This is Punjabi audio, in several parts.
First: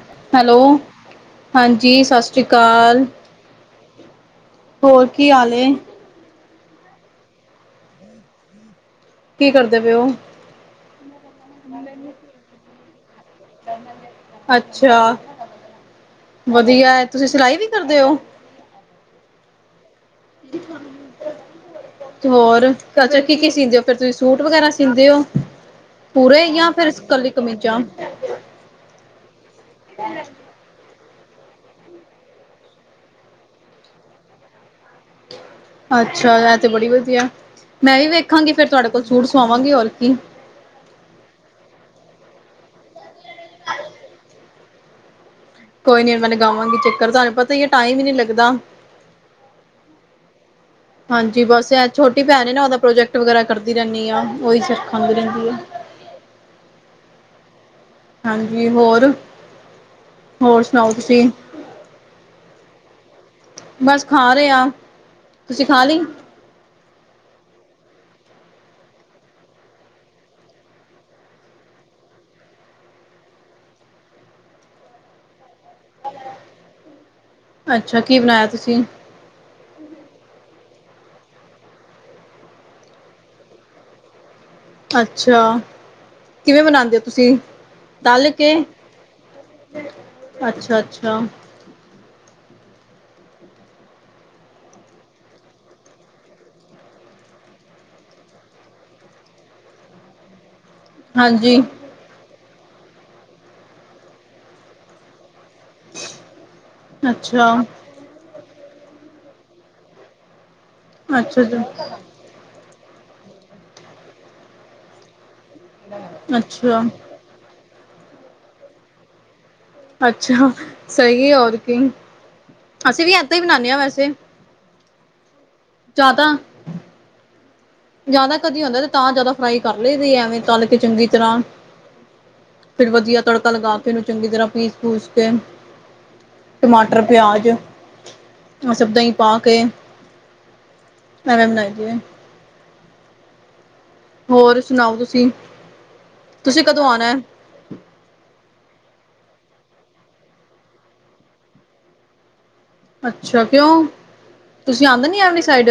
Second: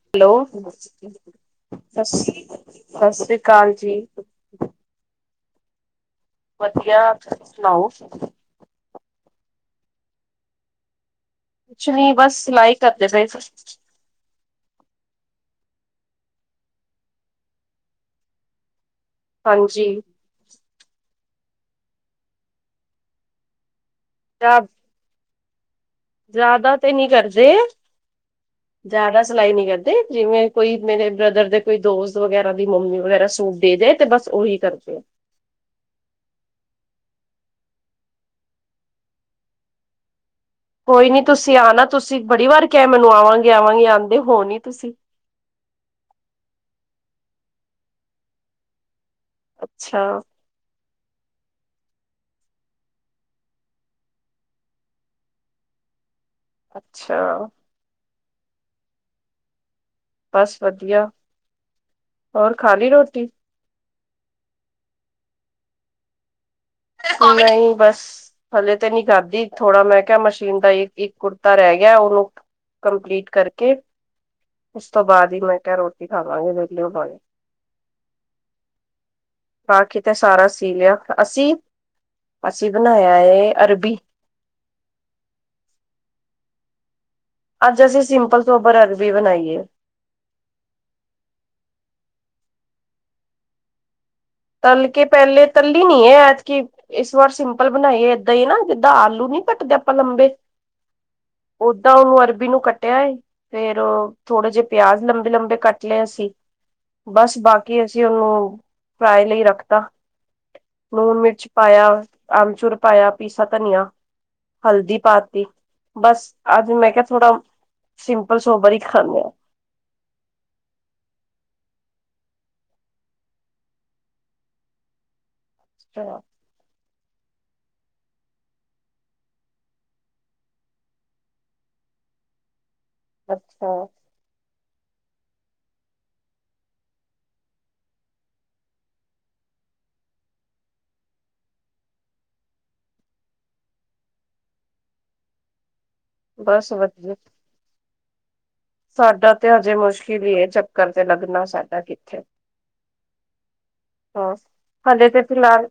ਹੈਲੋ, ਹਾਂਜੀ ਸਤਿ ਸ਼੍ਰੀ ਅਕਾਲ ਸ੍ਰੀ ਅਕਾਲ ਜੀ। ਹੋਰ ਕੀ ਹਾਲ ਏ? ਵਧੀਆ, ਤੁਸੀਂ ਸੁਣਾਓ? ਕੀ ਕਰਦੇ ਪਏ ਓ? ਕੁਛ ਨੀ ਬਸ, ਸਿਲਾਈ ਕਰਦੇ ਪਏ ਸੀ। ਅੱਛਾ, ਵਧੀਆ। ਤੁਸੀਂ ਸਿਲਾਈ ਵੀ ਕਰਦੇ ਓ? ਹਾਂਜੀ। ਤੇ ਹੋਰ ਘਰ ਚ' ਕੀ-ਕੀ ਸੀਦੇਂ ਓ ਫਿਰ ਤੁਸੀਂ, ਸੂਟ ਵਗੈਰਾ ਸੀਂਦੇ ਓ, ਪੂਰੇ ਜਾਂ ਜ਼ਿਆਦਾ ਫਿਰ ਤੇ ਨਹੀਂ ਕੱਲੀ ਕਰਦੇ ਕਮੀਜਾਂ? ਜ਼ਿਆਦਾ ਸਿਲਾਈ ਨੀ ਕਰਦੇ, ਜਿਵੇਂ ਕੋਈ ਮੇਰੇ ਬ੍ਰਦਰ ਦੇ ਕੋਈ ਦੋਸਤ ਵਗੈਰਾ ਦੀ ਮੰਮੀ ਵਗੈਰਾ ਸੂਟ ਦੇ ਦੇ ਤੇ ਬਸ ਉਹੀ ਕਰਦੇੇ ਆ। ਅੱਛਾ, ਇਹ ਤੇ ਬੜੀ ਵਧੀਆ, ਮੈਂ ਵੀ ਵੇਖਾਂਗੀ ਫੇਰ ਤੁਹਾਡੇ ਕੋਲ ਸੂਟ ਸਵਾਵਾਂ ਗੀ, ਹੋਰ ਕੀ। ਕੋਈ ਨੀ ਤੁਸੀਂ ਆਨਾ, ਤੁਸੀਂ ਬੜੀ ਵਾਰ ਕਿਹਾ ਮੈਨੂੰ ਆਵਾਂਗੇ-ਆਵਾਂਗੇ ਆਂਦੇ ਹੋ ਨੀ ਤੁਸੀਂ। ਕੋਈ ਨੀ ਮੈਂ ਲਗਾਵਾਂਗੀ ਚੱਕਰ, ਤੁਹਾਨੂੰ ਪਤਾ ਈ ਏ, ਟਾਈਮ ਈ ਨੀ ਲੱਗਦਾ। ਅੱਛਾ। [inaudible] ਹਾਂਜੀ ਬਸ, ਛੋਟੀ ਭੈਣ ਨੇ ਨਾ ਉਹਦਾ ਪ੍ਰੋਜੈਕਟ ਵਗੈਰਾ ਕਰਦੀ ਰਹਿੰਨੀ ਆ, ਉਹੀ ਸਿਰ ਖਾਂਦੀ ਰਹਿੰਦੀ ਏ। ਅੱਛਾ। ਹਾਂਜੀ, ਹੋਰ? ਬਸ ਹੋਰ ਸੁਣਾਓ ਵਧੀਆ, ਤੁਸੀਂ ਹੋਰ ਖਾ ਲੀ ਰੋਟੀ? ਬਸ ਖਾ ਰੇ ਆਂ। ਤੁਸੀਂ ਖਾ ਲੀ? ਨ‌ਈਂ ਬਸ। ਹਾਲੇ ਤੇ ਨੀ ਖਾਧੀ, ਥੋੜਾ ਮੈਂ ਕਿਹਾ ਮਸ਼ੀਨ ਦਾ ਇੱਕ-ਇਕ ਕੁੜਤਾ ਰਹਿ ਗਿਆ ਉਹਨੂੰ ਕੰਪਲੀਟ ਕਰਕੇ, ਉਸ ਤੋਂ ਬਾਅਦ ਈ ਮੈਂ ਫਿਰ ਰੋਟੀ ਖਾਵਾਂਗੇ, ਵਿਹਲੇ ਹੋਵਾਗੇ ਅੱਛਾ ਕੀ ਬਣਾਇਆ ਤੁਸੀਂ ਬਾਕੀ ਤੇ ਸਾਰਾ ਸੀ ਲਿਆ, ਅਸੀਂ ਅਸੀਂ ਬਣਾਇਆ ਏ ਅਰਬੀ। ਅੱਛਾ, ਕਿਵੇਂ ਬਣਾਂਦੇ ਓ ਤੁਸੀਂ? ਅੱਜ ਅਸੀਂ ਤਲ ਸਿੰਪਲ ਸੋਬਰ ਅਰਬੀ ਬਣਾਈ ਏ। ਅੱਛਾ-ਅੱਛਾ। ਤਲ ਕੇ ਪਹਿਲੇ, ਤਲੀ ਨੀ ਐ ਐਤਕੀ ਇਸ ਵਾਰ ਸਿੰਪਲ ਬਣਾਈ ਏ ਏਦਾਂ ਈ ਨਾ, ਜਿੱਦਾਂ ਆਲੂ ਨੀ ਕੱਟਦੇ ਆਪਾਂ ਲੰਬੇ ਹਾਂਜੀ। ਓਦਾਂ ਉਹਨੂੰ ਅਰਬੀ ਨੂੰ ਕੱਟਿਆ ਏ, ਫੇਰ ਥੋੜੇ ਜਿਹੇ ਪਿਆਜ ਲੰਬੇ-ਲੰਬੇ ਕੱਟ ਲੇ ਸੀ, ਬਸ ਅੱਛਾ ਬਾਕੀ ਅਸੀਂ ਉਹਨੂੰ ਫਰਾਈ ਲਈ ਰੱਖਤਾ, ਲੂਣ ਅੱਛਾ ਮਿਰਚ ਪਾਇਆ ਆਮਚੂਰ ਪਾਇਆ, ਪੀਸਾ ਧਨੀਆ, ਹਲਦੀ ਪਾ ਤੀ ਬਸ ਅੱਜ ਅੱਛਾ ਮੈਂ ਕਿਹਾ ਥੋੜਾ, ਸਿੰਪਲ ਸੋਬਰ ਈ ਖਾਂਨੇ ਆਂ। ਅੱਛਾ, ਸਹੀ ਆ ਹੋਰ ਕੀ, ਅਸੀਂ ਵੀ ਇਦਾਂ ਈ ਬਣਾਂਨੇ ਆਂ ਵੈਸੇ। ਜਾਂ ਅੱਛਾ ਤਾਂ ਜ਼ਿਆਦਾ ਕਦੀ ਹੁੰਦੇ ਤੇ ਤਾਂ ਜ਼ਿਆਦਾ ਫਰਾਈ ਕਰ ਲਈ ਦੀ ਆ, ਐਵੇਂ ਤਲ ਕੇ ਚੰਗੀ ਤਰ੍ਹਾਂ ਫਿਰ ਵਧੀਆ ਤੜਕਾ ਲਗਾ ਅੱਛਾ ਕੇ ਇਹਨੂੰ ਚੰਗੀ ਤਰ੍ਹਾਂ ਪੀਸ-ਪੂਸ ਕੇ ਟਮਾਟਰ, ਪਿਆਜ਼, ਉਹ ਸਭ ਦਹੀ ਪਾ ਕੇ ਐਵੇਂ ਬਣਾਈ ਦੀ ਐ। ਹੋਰ, ਸੁਣਾਓ ਤੁਸੀ? ਬਸ ਵਧੀਆ। ਸਾਡਾ ਤੇ ਹਜੇ ਮੁਸ਼ਕਿਲ ਈ ਐ ਚੱਕਰ ਤੇ ਲੱਗਣਾ, ਸਾਡਾ ਕਿਥੇ ਅਛਾ ਕਿਉਂ? ਤੁਸੀਂ ਆਂਦੇ ਨੀ ਐ ਵਾਲੀ ਸਾਈਡ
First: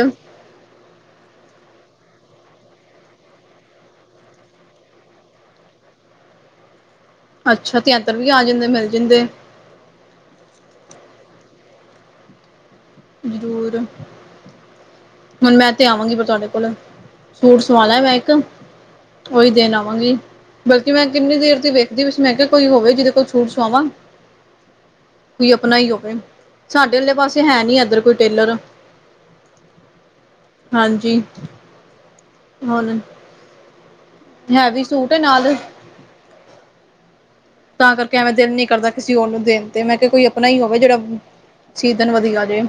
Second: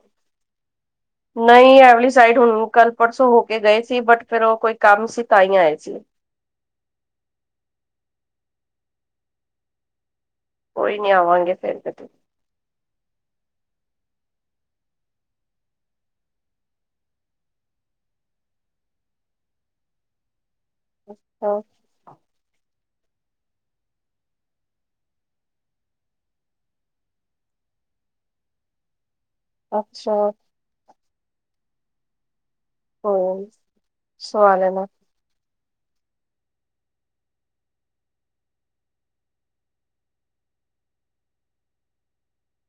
ਨਹੀ ਐ ਵਾਲੀ ਸਾਈਡ ਹੁਣ ਕੱਲ੍ਹ ਪਰਸੋਂ ਹੋ ਕੇ ਗਏ ਸੀ, ਬਟ ਫਿਰ ਉਹ ਕੋਈ ਕਮ ਸੀ ਤਾਂ ਈ ਆਏ ਸੀ। ਅੱਛਾ, ਐਧਰ ਵੀ ਆ ਜਾਂਦੇ ਮਿਲ ਜਾਂਦੇ ਕੋਈ ਨੀ ਆਵਾਂਗੇ ਫੇਰ ਕਦੇ- ਜ਼ਰੂਰ- ਹੁਣ ਮੈ ਤੇ ਆਵਾਂਗੀ ਫੇਰ ਤੁਹਾਡੇ ਕੋਲ ਸੂਟ ਸਵਾ ਲੈ ਮੈ ਇਕ- ਉਹੀ ਦੇਣ ਆਵਾਂਗੀ ਬਲਕਿ ਮੈ ਕਿਨੀ ਦੇਰ ਹਾਂ ਦੀ ਵੇਖ- ਮੈਂ ਕੇਹਾ ਕੋਈ ਹੋਵੇ ਜਿਹਦੇ ਕੋਲ ਮੈਂ ਸੂਟ ਸੁਆਵਾਂ- ਕੋਈ ਆਪਣਾ ਹੀ ਹੋਵੇ, ਸਾਡੇ ਵਾਲੇ ਪਾਸੇ ਹੈਨੀ ਏਧਰ ਕੋਈ ਟੇਲਰ- ਅਛਾ- ਹਾਂਜੀ- ਹ [unintelligible] ਹੂ- ਹੈਵੀ ਸੂਟ ਨਾਲ- ਤਾਂ ਕਰਕੇ ਐਵੇਂ ਦਿਲ ਨੀ ਕਰਦਾ ਕਿਸੇ ਹੋਰ ਨੂੰ ਦੇਣ ਤੇ, ਮੈ ਕਿਹਾ ਕੋਈ ਆਪਣਾ ਹੀ ਹੋਵੇ ਜਿਹੜਾ- ਸੀ ਦੇਣ ਵਧੀਆ ਜੇ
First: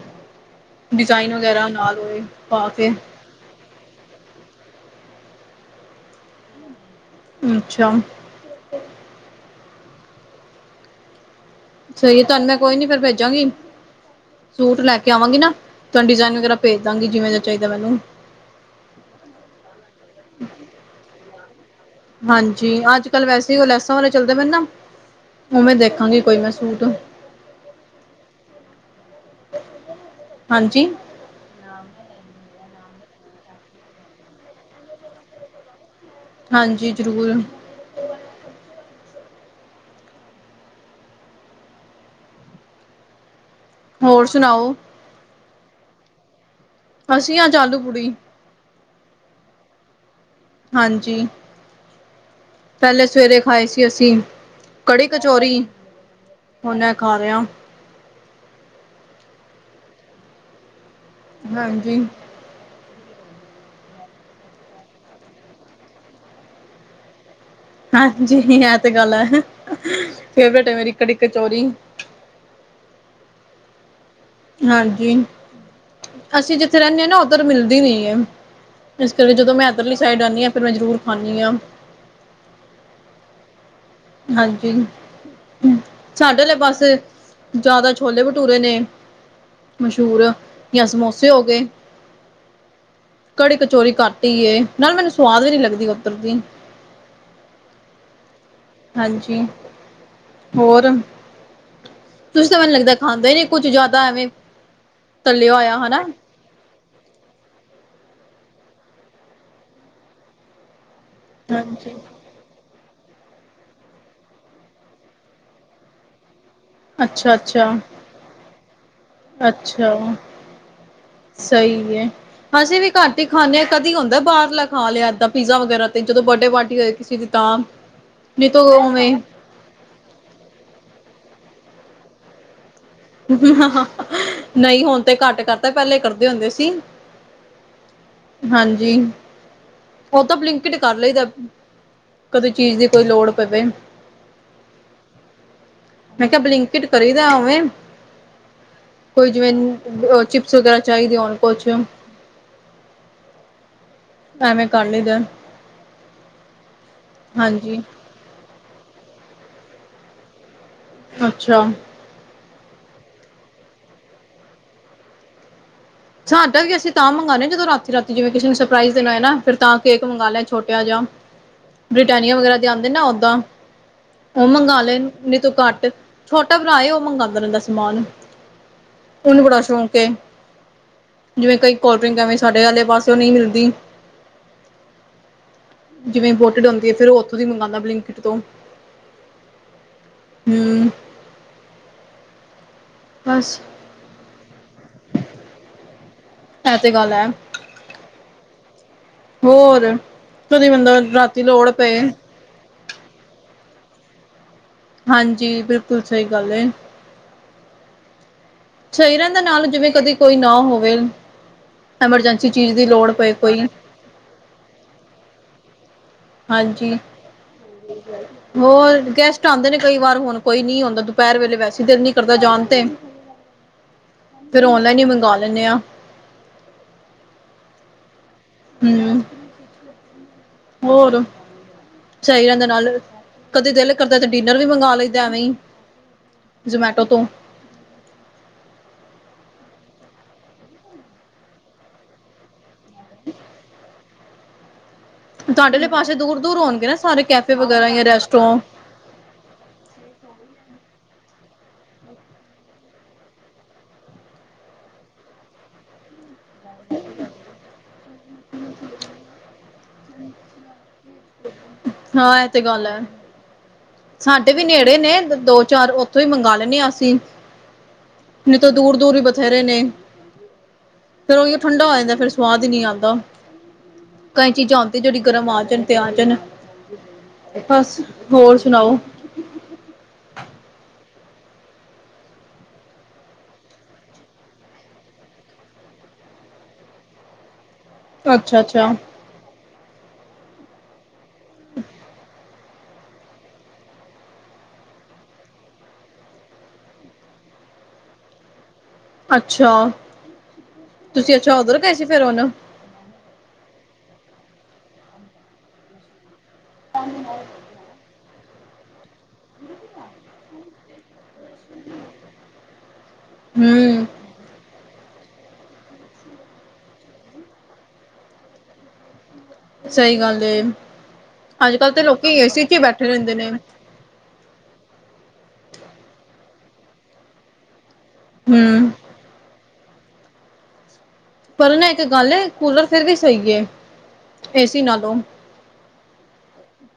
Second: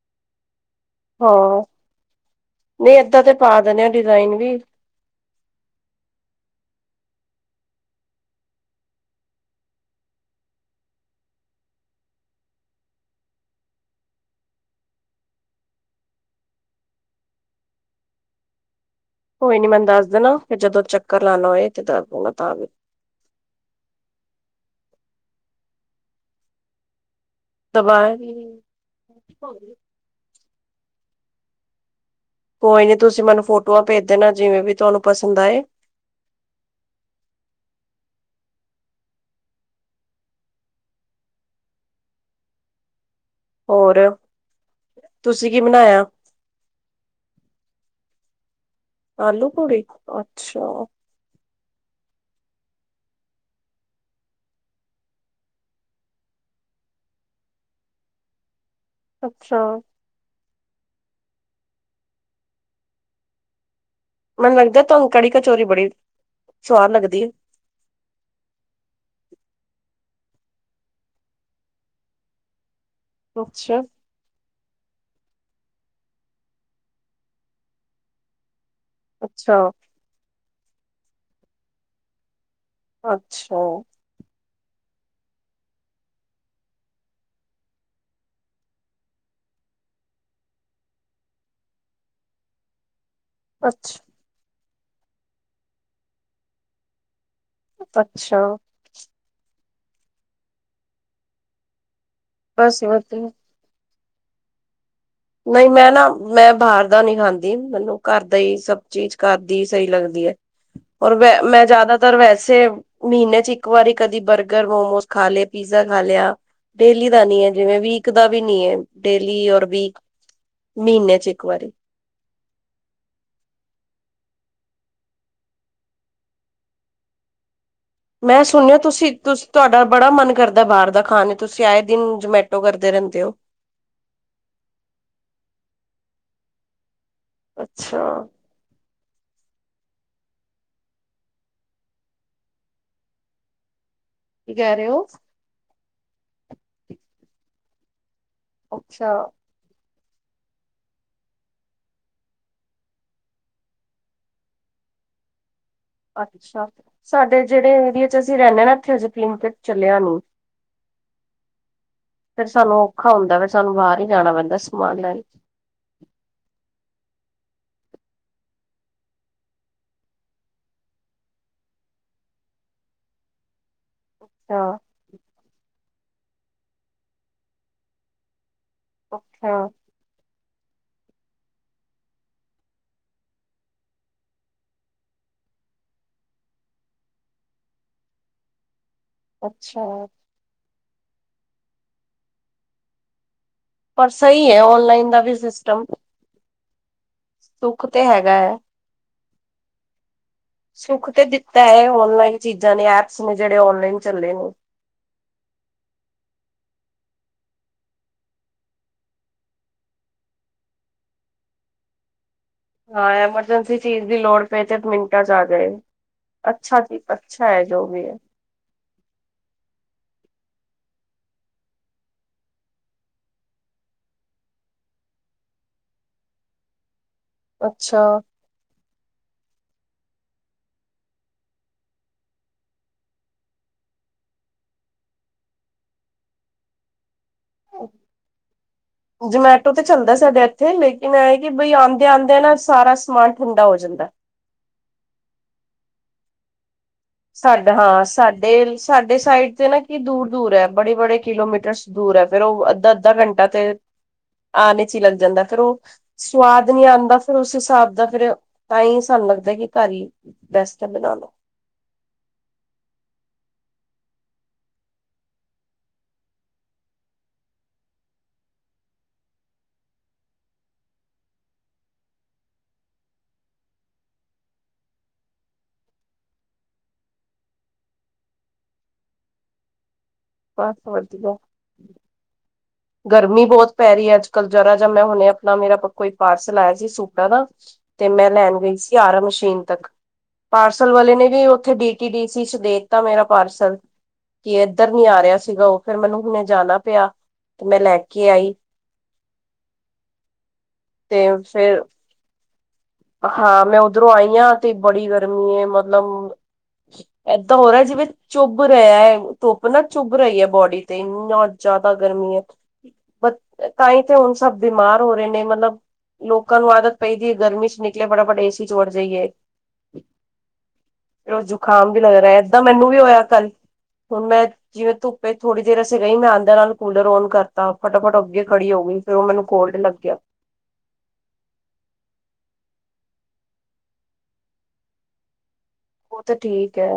ਡਿਜ਼ਾਇਨ ਹਾਂ ਵਗੈਰਾ ਨਾਲ ਹੋਏ ਪਾ ਕੇ- ਨਹੀਂ ਏਦਾਂ ਤੇ ਪਾ ਦਿੰਦੇ ਹਾਂ ਡਿਜ਼ਾਇਨ ਵੀ- ਅਛਾ- ਸਹੀ ਤੁਹਾਨੂੰ ਮੈਂ ਕੋਈ ਨੀ ਫਿਰ ਭੇਜਾਗੀ। ਸੂਟ ਲੈ ਕੇ ਆਵਾਂਗੀ ਨਾ ਤੁਹਾਨੂੰ ਡਿਜ਼ਾਇਨ ਵਗੈਰਾ ਭੇਜ ਦਾਗੀ ਜਿਵੇ ਦਾ ਚਾਹੀਦਾ ਮੈਨੂੰ- ਕੋਈ ਨੀ ਮੈਨੂੰ ਦੱਸ ਦੇਣਾ ਫੇਰ ਜਦੋਂ ਚੱਕਰ ਲਾਉਣਾ ਹੋਏ- ਤੇ ਦੱਸ ਦੇਣਾ ਤਾਂ ਵੀ ਹਾਂਜੀ ਅੱਜ- ਅਜ ਕਲ ਵੈਸੇ ਲੈਸਾਂ ਵਾਲੇ ਚੱਲਦੇ ਪਏ ਨਾ, ਮੈਨੂੰ ਨਾ ਉਵੇਂ ਦੇਖਾਂਗੀ ਕੋਈ ਮੈ ਸੂਟ- ਸ ਬਏ [unintelligible] ਹਾਂਜੀ- ਆ ਲ [inaudible] ਕੋਈ ਨੀ ਤੁਸੀ ਮੈਨੂੰ ਫੋਟੋਆਂ ਭੇਜ ਦੇਣਾ ਜਿਵੇ ਵੀ ਤੁਹਾਨੂੰ ਪਸੰਦ ਆਏ- ਹਾਂਜੀ ਜ਼ਰੂਰ- ਹੋਰ ਸੁਣਾਓ ਤੁਸੀਂ ਕੀ ਬਣਾਇਆ ਅਸੀ ਅਜ ਆਲੂ ਪੁੜੀ- ਆਲੂ ਪੂੜੀ ਅਛਾ- ਹਾਂਜੀ ਪਹਿਲੇ ਸਵੇਰੇ ਖਾਏ ਸੀ ਅਸੀ ਕੜੀ ਕਚੌਰੀ- ਹੁਣ ਏ ਖਾ ਰਹੇ ਆਂ - ਅਛਾ- ਹਾਂਜੀ- ਮੈਨੂੰ ਲੱਗਦਾ ਤੁਹਾਨੂੰ ਕੜੀ ਕਚੋਰੀ ਬੜੀ ਸਵਾਦ ਲੱਗਦੀ ਐ ਹਾਂਜੀ ਇਹ ਤੇ ਗੱਲ ਹੈ। ਫੇਵਰੇਟ ਹੈ ਮੇਰੀ ਕੜੀ ਕਚੋਰੀ- ਅਛਾ- ਹਾਂਜੀ ਅਸੀ ਜਿਥੇ ਰਹਿਦੇ ਆਂ ਨਾ ਉਧਰ ਮਿਲਦੀ ਨਹੀ ਹੈ। ਇਸ ਕਰਕੇ ਜਦੋ ਅੱਛਾ ਮੈ ਇੱਧਰਲੀ ਸਾਈਡ ਆਂਨੀ ਆਂ ਫਿਰ ਮੈ ਜ਼ਰੂਰ ਖਾਂਦੀ ਹਾਂ- ਅਛਾ- ਹਾਂਜੀ- ਸਾਡਲੇ ਪਾਸੇ ਜ਼ਿਆਦਾ ਛੋਲੇ ਭਠੂਰੇ ਨੇ- ਮਸ਼ਹੂਰ ਜਾਂ ਸਮੋਸੇ ਹੋ ਗਏ। ਕੜੀ ਕਚੋਰੀ ਅੱਛਾ ਘੱਟ ਹੀ ਏ, ਨਾਲੇ ਮੈਨੂੰ ਸਵਾਦ ਵੀ ਨੀ ਲੱਗਦੀ ਉਧਰਦੀ- ਅਛਾ- ਹਾਂਜੀ। ਹੋਰ ਤੁਸੀਂ ਤਾਂ ਮੈਨੂੰ ਬਸ ਲੱਗਦਾ ਖਾਂਦੇ ਵਧੀਆ ਹੀ ਨੀ ਕੁਝ। ਕੁੱਛ ਜ਼ਿਆਦਾ ਐਵੇਂ ਤਲਿਆ ਨਹੀਂ ਹੋਇਆ ਮੈਂ ਹਨਾ ਨਾ ਮੈਂ ਬਾਹਰ ਦਾ ਨੀ ਖਾਂਦੀ, ਮੈਨੂੰ ਘਰ ਦਾ ਹੀ ਸਭ ਚੀਜ਼ ਘਰ ਦੀ ਹੀ ਸਹੀ ਲੱਗਦੀ ਐ। ਔਰ ਮ ਮੈਂ ਹਾਂਜੀ ਜ਼ਿਆਦਾਤਰ ਵੈਸੇ ਮਹੀਨੇ 'ਚ ਇੱਕ ਵਾਰੀ ਕਦੀ ਬਰਗਰ, ਮੋਮੋਸ ਖਾ ਲਿਆ, ਪੀਜ਼ਾ ਖਾ ਲਿਆ। ਡੇਲੀ ਦਾ ਅੱਛਾ ਨੀ ਹੈ ਅੱਛਾ ਜਿਵੇਂ, ਵੀਕ ਦਾ ਵੀ ਨੀ ਹੈ, ਡੇਲੀ ਔਰ ਅੱਛਾ ਵੀਕ। ਮਹੀਨੇ ਚ ਇੱਕ ਵਾਰੀ ਸਹੀ ਏ। ਅਸੀਂ ਵੀ ਘੱਟ ਹੀ ਖਾਂਦੇ ਹਾਂ ਕਦੀ ਹੁੰਦਾ ਬਾਹਰ ਲ ਖਾ ਲਿਆ, ਇਏਦਾਂ ਪੀਜ਼ਾ ਵਗੈਰਾ ਤੇ ਜਦੋਂ ਬਰਡੇ ਪਾਰਟੀ ਹੋਏ ਕਿਸੇ ਦੀ ਤਾ ਮੈਂ ਸੁਣਿਆ ਤੁਸੀਂ ਤੁ ਤੁਹਾਡਾ ਬੜਾ ਮਨ ਕਰਦਾ ਬਾਹਰ ਦਾ ਖਾਣ ਦਾ, ਤੁਸੀਂ ਆਏ ਦਿਨ ਜਮੈਟੋ ਕਰਦੇ ਰਹਿੰਦੇ। ਹੋ ਨਹੀਂ ਹੁਣ ਤੇ ਘੱਟ ਕਰਤਾ, ਪਹਿਲੇ ਕਰਦੇ ਹੁੰਦੇ ਸੀ। ਅੱਛਾ। ਹਾਂਜੀ, ਉਹ ਤਾਂ ਬਲਿੰਕਿਟ ਕਰ ਲਈਦਾ। ਕਦੇ ਚੀਜ਼ ਦੀ ਕੋਈ ਲੋੜ ਪਵੇ ਕੀ ਕਹਿ ਰਹੇ ਹੋ? ਮੈਂ ਕਿਹਾ ਬਲਿੰਕਟ ਕਰੀਦਾ ਵੇਂ ਅੱਛਾ ਕੋਈ ਜਿਵੇਂ ਚਿਪਸ ਵਗੈਰਾ ਚਾਹੀਦੀ ਹੁਨ ਕੁਛ, ਐਵੇਂ ਕਰ ਲਈ ਦਾ। ਅੱਛਾ, ਸਾਡੇ ਜਿਹੜੇ ਹਾਂਜੀ ਏਰੀਏ 'ਚ ਅਸੀਂ ਰਹਿੰਦੇ ਹ ਇਥੇ ਹਜੇ ਤੇ ਬਲਿੰਕਿਟ ਚੱਲਿਆ ਨੀ। ਅੱਛਾ। ਫੇਰ ਸਾਨੂੰ ਔਖਾ ਹੁੰਦਾ, ਫਿਰ ਸਾਨੂੰ ਬਾਹਰ ਹੀ ਜਾਣਾ ਪੈਂਦਾ ਸਮਾਨ ਲੈਣ। ਸਾਡਾ ਵੀ ਅਸੀਂ ਤਾਂ ਮ ਮੰਗਾਉਂਦੇ ਜਦੋਂ ਰਾਤੀ ਰਾਤੀ ਜਿਵੇਂ ਕਿਸੇ ਨੂੰ ਸਰਪ੍ਰਾਈਜ਼ ਦੇਣਾ ਨਾ, ਫਿਰ ਤਾਂ ਕੇਕ ਮੰਗਵਾ ਲਿਆ ਛੋਟਾ ਜਾ ਬ੍ਰਿਟਾਨੀਆ ਵਗੈਰਾ ਦੇ ਆਉਂਦੇ ਨਾ ਉਦਾਂ ਉਹ ਅੱਛਾ ਮੰਗਵਾ ਲੈਣ ਨਹੀਂ ਤੂੰ ਘੱਟ, ਛੋਟਾ ਭਰਾ ਉਹ ਮੰਗਵਾਉਂਦਾ ਰਹਿੰਦਾ ਸਮਾਨ। ਉਹਨੂੰ ਬੜਾ ਅੱਛਾ ਸ਼ੌਕ ਏ। ਜਿਵੇਂ ਕਈ ਕੋਲਡ ਡਰਿੰਕ ਐਵੇਂ ਸਾਡੇ ਵਾਲੇ ਪਾਸਓ ਨਹੀਂ ਮਿਲਦੀ। ਜਿਵੇ ਇੰਪੋਰਟਡ ਹੁੰਦੀ ਹੈ ਫਰ ਉੱਥੋਂ ਦੀ ਮੰਵਾਉਂਦਾ ਬਲਿੰਕਿਟ ਤੋਂ। ਅੱਛਾ। ਹੂੰ ਬਸ। ਪਰ ਸਹੀ ਹੈ ਔਨਲਾਈਨ ਦਾ ਵੀ ਸਿਸਟਮ। ਐ ਤੇ ਗੱਲ ਐ। ਸੁੱਖ ਤੇ ਹੈਗਾ। ਹੋਰ, ਕਦੇ ਬੰਦਾ ਸੁੱਖ ਤੇ ਰਾਤੀ ਦਿੱਤਾ ਲੋੜ ਹੈ ਪਏ ਔਨਲਾਈਨ ਚੀਜ਼ਾਂ ਨੇ, ਐਪਸ ਨੇ, ਜਿਹੜੇ ਔਨਲਾਈਨ ਚੱਲੇ ਨੇ। ਹਾਂਜੀ, ਬਿਲਕੁਲ ਸਹੀ ਗੱਲ ਏ। ਸਹੀ ਰਹਿੰਦਾ ਨਾਲ ਜਿਵੇਂ, ਕਦੇ ਕੋਈ ਨਾ ਹੋਵੇ ਐਮਰਜੈਂਸੀ ਚੀਜ਼ ਦੀ ਹਾਂ ਲੋੜ ਪਏ ਕੋਈ। ਐਮਰਜੈਂਸੀ ਚੀਜ਼ ਦੀ ਲੋੜ ਪਏ ਤੇ ਮਿੰਟਾਂ 'ਚ ਆ ਜਾਏ, ਅੱਛਾ ਹਾਂਜੀ ਜੀ ਅੱਛਾ ਹੈ, ਜੋ ਵੀ ਹੈ। ਹੋਰ ਗੈਸਟ ਆਉਂਦੇ ਨੇ ਕਈ ਵਾਰ ਹੁਣ, ਕੋਈ ਨੀ ਆਉਂਦਾ ਦੁਪਹਿਰ ਵੇਲੇ ਵੈਸੇ ਦਿਲ ਨੀ ਕਰਦਾ ਜਾਣ ਤੇ ਫੇਿਰ ਔਨਲਾਈਨ ਹੀ ਮੰਗਵਾ ਲੈਂਦੇ ਆ। ਅੱਛਾ। ਹੂੰ, ਹੋਰ। ਸਹੀ ਰਹਿੰਦਾ ਨਾਲ, ਕਦੇ ਦਿਲ ਕਰਦਾ ਤੇ ਡਿਨਰ ਵੀ ਮੰਗਵਾ ਲੈਂਦਾ ਐਵੇਂ ਹੀ। ਜ਼ਮੈਟੋ ਤੋਂ। ਹਾਂ। ਜਮੈਟੋ ਤੇ ਚੱਲਦਾ ਸਾਡੇ ਇੱਥੇ ਲੇਕਿਨ, ਇਹ ਕਿ ਬਈ ਆਉਂਦੇ ਆਉਂਦੇ ਨਾ ਸਾਰਾ ਸਮਾਨ ਠੰਡਾ ਹੋ ਜਾਂਦਾ। ਤੁਹਾਡੇ ਆਲੇ ਪਾਸੇ ਦੂਰ ਦੂਰ ਹੋਣਗੇ ਨਾ, ਸਾਰੇ ਕੈਫੇ ਸਾਡਾ ਵਗੈਰਾ ਹਾਂ ਜਾਂ ਰੈਸਟੋਰੋਂ ਸਾਡੇ ਸਾਡੇ ਸਾਈਡ ਤੇ ਨਾ ਕੀ ਦੂਰ -ਦੂਰ ਹੈ ਬੜੇ, ਬੜੇ ਕਿਲੋਮੀਟਰਸ ਦੂਰ ਹੈ ਫੇਰ ਉਹ ਅੱਧਾ -ਅੱਧਾ ਘੰਟਾ ਤੇ, ਆਨ ਚ ਹੀ ਲੱਗ ਜਾਂਦਾ, ਫਿਰ ਉਹ ਸਵਾਦ ਨੀ ਆਂਦਾ, ਫਿਰ ਉਸ ਹਿਸਾਬ ਦਾ ਫਿਰ ਤਾਂਈ ਸਾਨੂੰ ਲੱਗਦਾ ਆ ਕਿ ਘਰ ਹੀ ਬੈਸਟ ਹੈ ਬਣਾ ਲਓ। ਹਾਂ ਇਹ ਤੇ ਗੱਲ ਹੈ। ਸਾਡੇ ਵੀ ਨੇੜੇ ਨੇ ਦੋ, ਚਾਰ ਉੱਥੋਂ ਹੀ ਮੰਗਵਾ ਲੈਂਨੇ, ਆ, ਅਸੀਂ। ਨਹੀ ਤਾ ਦੂਰ -ਦੂਰ ਹੀ ਬਥੇਰੇ ਨੇ, ਫੇਰ ਉਹੀ ਠੰਡਾ ਹੋ ਜਾਂਦਾ, ਫਿਰ ਸਵਾਦ ਹੀ ਨੀ ਆਂਦਾ, ਕਈ ਚੀਜ਼ਾਂ ਹੁੰਦੀਆਂ, ਜੇੜੀ ਗਰਮ ਆ ਜਾਣ, ਤੇ ਆ ਜਾਣ, ਬਸ ਹੋਰ ਸੁਣਾਓ, ਬਸ ਵਧੀਆ ਗਰਮੀ ਬੋਤ ਪੈ ਰੀ ਐ, ਅੱਜ ਕੱਲ ਜਰਾ ਜ, ਮੈਂ ਹੁਣੇ ਆਪਣਾ ਮੇਰਾ ਕੋਈ ਪਾਰਸਲ ਆਇਆ ਸੀ ਸੂਟਾਂ ਦਾ, ਤੇ ਮੈਂ ਲੈਣ ਅੱਛਾ ਗਈ ਅੱਛਾ ਸੀ ਆਰਾ ਮਸ਼ੀਨ ਤੱਕ, ਪਾਰਸਲ ਵਾਲੇ ਨੇ ਵੀ ਉੱਥੇ ਡੀ ਟੀ ਡੀ ਸੀ ਦੇ ਤਾਂ ਮੇਰਾ ਪਾਰਸਲ ਕਿ ਇੱਧਰ ਨੀ ਆ ਰਿਹਾ ਸੀਗਾ, ਉਹ ਫੇਰ ਮੈਨੂੰ ਹੁਣੇ ਜਾਣਾ ਪਿਆ। ਤੇ ਮੈਂ ਲੈ ਕੇ ਆਈ, ਅੱਛਾ, ਤੁਸੀਂ ਅੱਛਾ, ਉਧਰ ਗਏ ਸੀ ਫਿਰ ਹੁਣ, ਹਾਂ ਮੈਂ ਉੱਧਰੋਂ ਆਈ ਆ, ਤੇ ਬੜੀ ਗਰਮੀ ਏ, ਮਤਲਬ ਏਦਾਂ ਹੋ ਰਿਹਾ ਜਿਵੇਂ ਚੁੱਭ ਰਿਆ ਐ, ਧੁੱਪ ਨਾ ਚੁੱਭ ਰਈ ਐ, ਬੋਡੀ ਤੇ ਇੰਨਾ ਜਾਦਾ ਗਰਮੀ ਐ। ਬ ਤਾਂਈ ਹਮ ਤੇ ਹੁਣ ਸਭ ਬਿਮਾਰ ਹੋ ਰਏ ਨੇ, ਮਤਲਬ ਲੋਕਾਂ ਨੂੰ ਆਦਤ ਪਈ ਦੀ ਏ ਗਰਮੀ ਚ, ਨਿਕਲੇ ਫਟਾ-ਫਟ ਏ ਸੀ ਚ ਵੜ ਜਾਈਏ, ਸਹੀ ਗੱਲ ਏ ਅੱਜ ਜ਼ੁਕਾਮ ਕੱਲ੍ਹ ਵੀ ਤੇ ਲੱਗ ਲੋਕੀ ਰਿਹਾ, ਏਦਾਂ ਏਸੀ ਚ ਹੀ ਮੈਨੂੰ ਵੀ ਬੈਠੇ ਹੋਇਆ ਰਹਿੰਦੇ ਕੱਲ ਨੇ ਹੁਣ ਮੈਂ ਜਿਵੇਂ ਧੁੱਪੇ ਏ ਥੋੜੀ ਦੇਰ ਅਸੀਂ ਗਈ, ਮੈਂ ਅੰਦਰ ਨਾਲ ਕੂਲਰ ਔਨ ਕਰ ਤਾਂ ਫਟਾ- ਫੱਟ ਅੱਗੇ ਖੜੀ ਹੂੰ, ਹੋਗੀ, ਫਿਰ ਮੈਨੂੰ ਕੋਲਡ ਲੱਗਿਆ। ਪਰ ਨਾ ਇੱਕ ਗੱਲ ਹੈ, ਕੂਲਰ ਫਿਰ ਵੀ ਸਹੀ ਐ ਏਸੀ ਨਾਲੋਂ। ਉਹ ਤਾਂ ਠੀਕ ਹੈ,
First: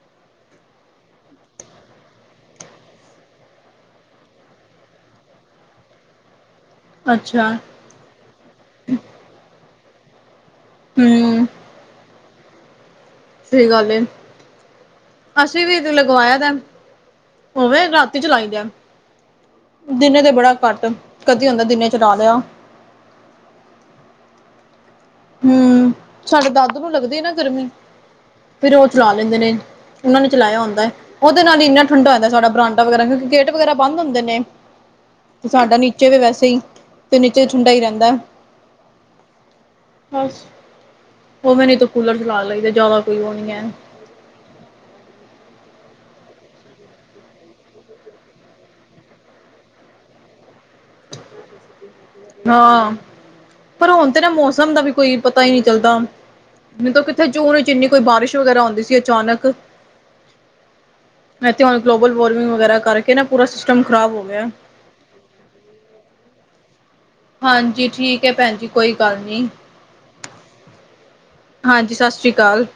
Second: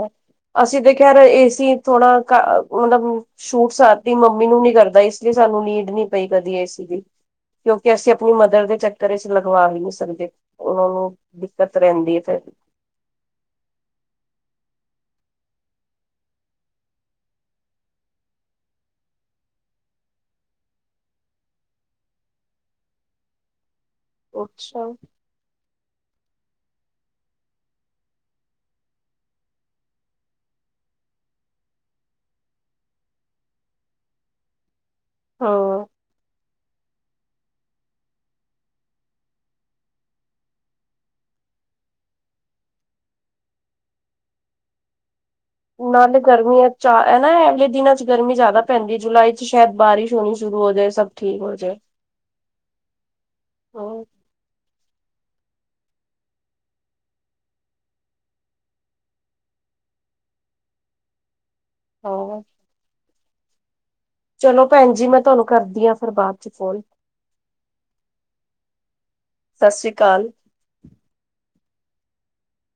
ਅਸੀਂ ਤਾਂ ਖੈਰ ਏਸੀ ਥੋੜਾ ਘ ਮਤਲਬ ਛੂਟ ਸਤੀ ਮੰਮੀ ਨੂੰ ਨੀ ਕਰਦਾ, ਇਸ ਲਈ ਸਾਨੂੰ ਨੀਦ ਨੀ ਪਈ ਕਦੀ ਇਸ ਅੱਛਾ। ਕਿਉਂਕਿ ਅਸੀਂ ਆਪਣੀ ਮਦਰ ਦੇ ਚੱਕਰ ਵਿੱਚ ਲਗਵਾ ਵੀ ਨਹੀਂ ਸਕਦੇ। ਉਹਨਾਂ ਨੂੰ ਹੂੰ, ਦਿੱਕਤ ਰਹਿੰਦੀ ਹੈ ਫਿਰ। ਸਹੀ ਗੱਲ ਏ। ਅਸੀਂ ਵੀ ਲਗਵਾਇਆ ਦਾ ਉਵੇ ਰਾਤੀ ਚਲਾਈਆ, ਦਿਨੇ ਤੇ ਬੜਾ ਘੱਟ, ਕਦੀ ਹੁੰਦਾ ਦਿਨੇ ਚਲਾ ਲਿਆ। ਅੱਛਾ। ਹਮ ਸਾਡੇ ਦਾਦੂ ਨੂੰ ਲੱਗਦੀ ਨਾ ਗਰਮੀ ਫਿਰ ਉਹ ਚਲਾ ਲੈਂਦੇ ਨੇ, ਉਹਨਾਂ ਨੇ ਚਲਾਇਆ ਹੁੰਦਾ ਹਾ ਉਹਦੇ ਨਾਲ ਇੰਨਾ ਠੰਡਾ ਸਾਡਾ ਬਰਾਂਡਾ ਵਗੈਰਾ, ਕਿਉਂਕਿ ਗੇਟ ਵਗ਼ੈਰਾ ਬੰਦ ਹੁੰਦੇ ਨੇ, ਤੇ ਸਾਡਾ ਹਾਂ ਨੀਚੇ ਵੀ ਵੈਸੇ ਹੀ, ਤੇ ਨੀਚੇ ਠੰਡਾ ਹੀ ਰਹਿੰਦਾ। ਬਸ ਉਵੇ ਨਹੀਂ ਤਾਂ ਕੂਲਰ ਚਲਾ ਲਈਦਾ, ਜ਼ਿਆਦਾ ਕੋਈ ਉਹ ਨੀ ਹੈ। ਨਾਲੇ ਗਰਮੀੀਆਂ ਚ ਐ ਨਾ, ਅਗਲੇ ਦਿਨਾਂ ਚ ਗਰਮੀ ਜ਼ਿਆਦਾ ਪੈਂਦੀ ਹੈ, ਜੁਲਾਈ ਚ ਸ਼ਾਇਦ ਬਾਰਿਸ਼ ਹੋਣੀ ਸ਼ੁਰੂ ਹੋ ਜਾਏ ਸਭ ਠੀਕ ਹੋ ਜਾਏ, ਹਾਂ ਪਰ ਹਾਂ ਹੁਣ ਤੇ ਨਾ, ਮੌਸਮ ਦਾ ਵੀ ਕੋਈ ਪਤਾ ਹੀ ਨਹੀਂ ਚੱਲਦਾ, ਮਤਲਬ ਕਿੱਥੇ ਜੂਨ ਵਿੱਚ ਇੰਨੀ ਕੋਈ ਬਾਰਿਸ਼ ਵਗੈਰਾ ਆਉਂਦੀ ਸੀ ਅਚਾਨਕ ਏ ਤੇ ਹੁਣ ਗਲੋਬਲ, ਹਾਂ ਵਾਰਮਿੰਗ ਵਗੈਰਾ, ਕਰਕੇ ਨਾ ਪੂਰਾ ਸਿਸਟਮ ਖਰਾਬ ਹੋ ਗਿਆ। ਚਲੋ ਭੈਣ ਜੀ ਮੈਂ ਤੁਹਾਨੂੰ ਕਰਦੀ ਹਾਂ, ਫਿਰ ਬਾਅਦ ਚ ਫੋਨ। ਹਾਂਜੀ, ਠੀਕ ਹੈ ਭੈਣ ਜੀ ਕੋਈ ਗੱਲ ਨੀ। ਸਤਿ ਸ੍ਰੀ ਅਕਾਲ ਹਾਂਜੀ ਸਤਿ ਸ਼੍ਰੀ ਅਕਾਲ।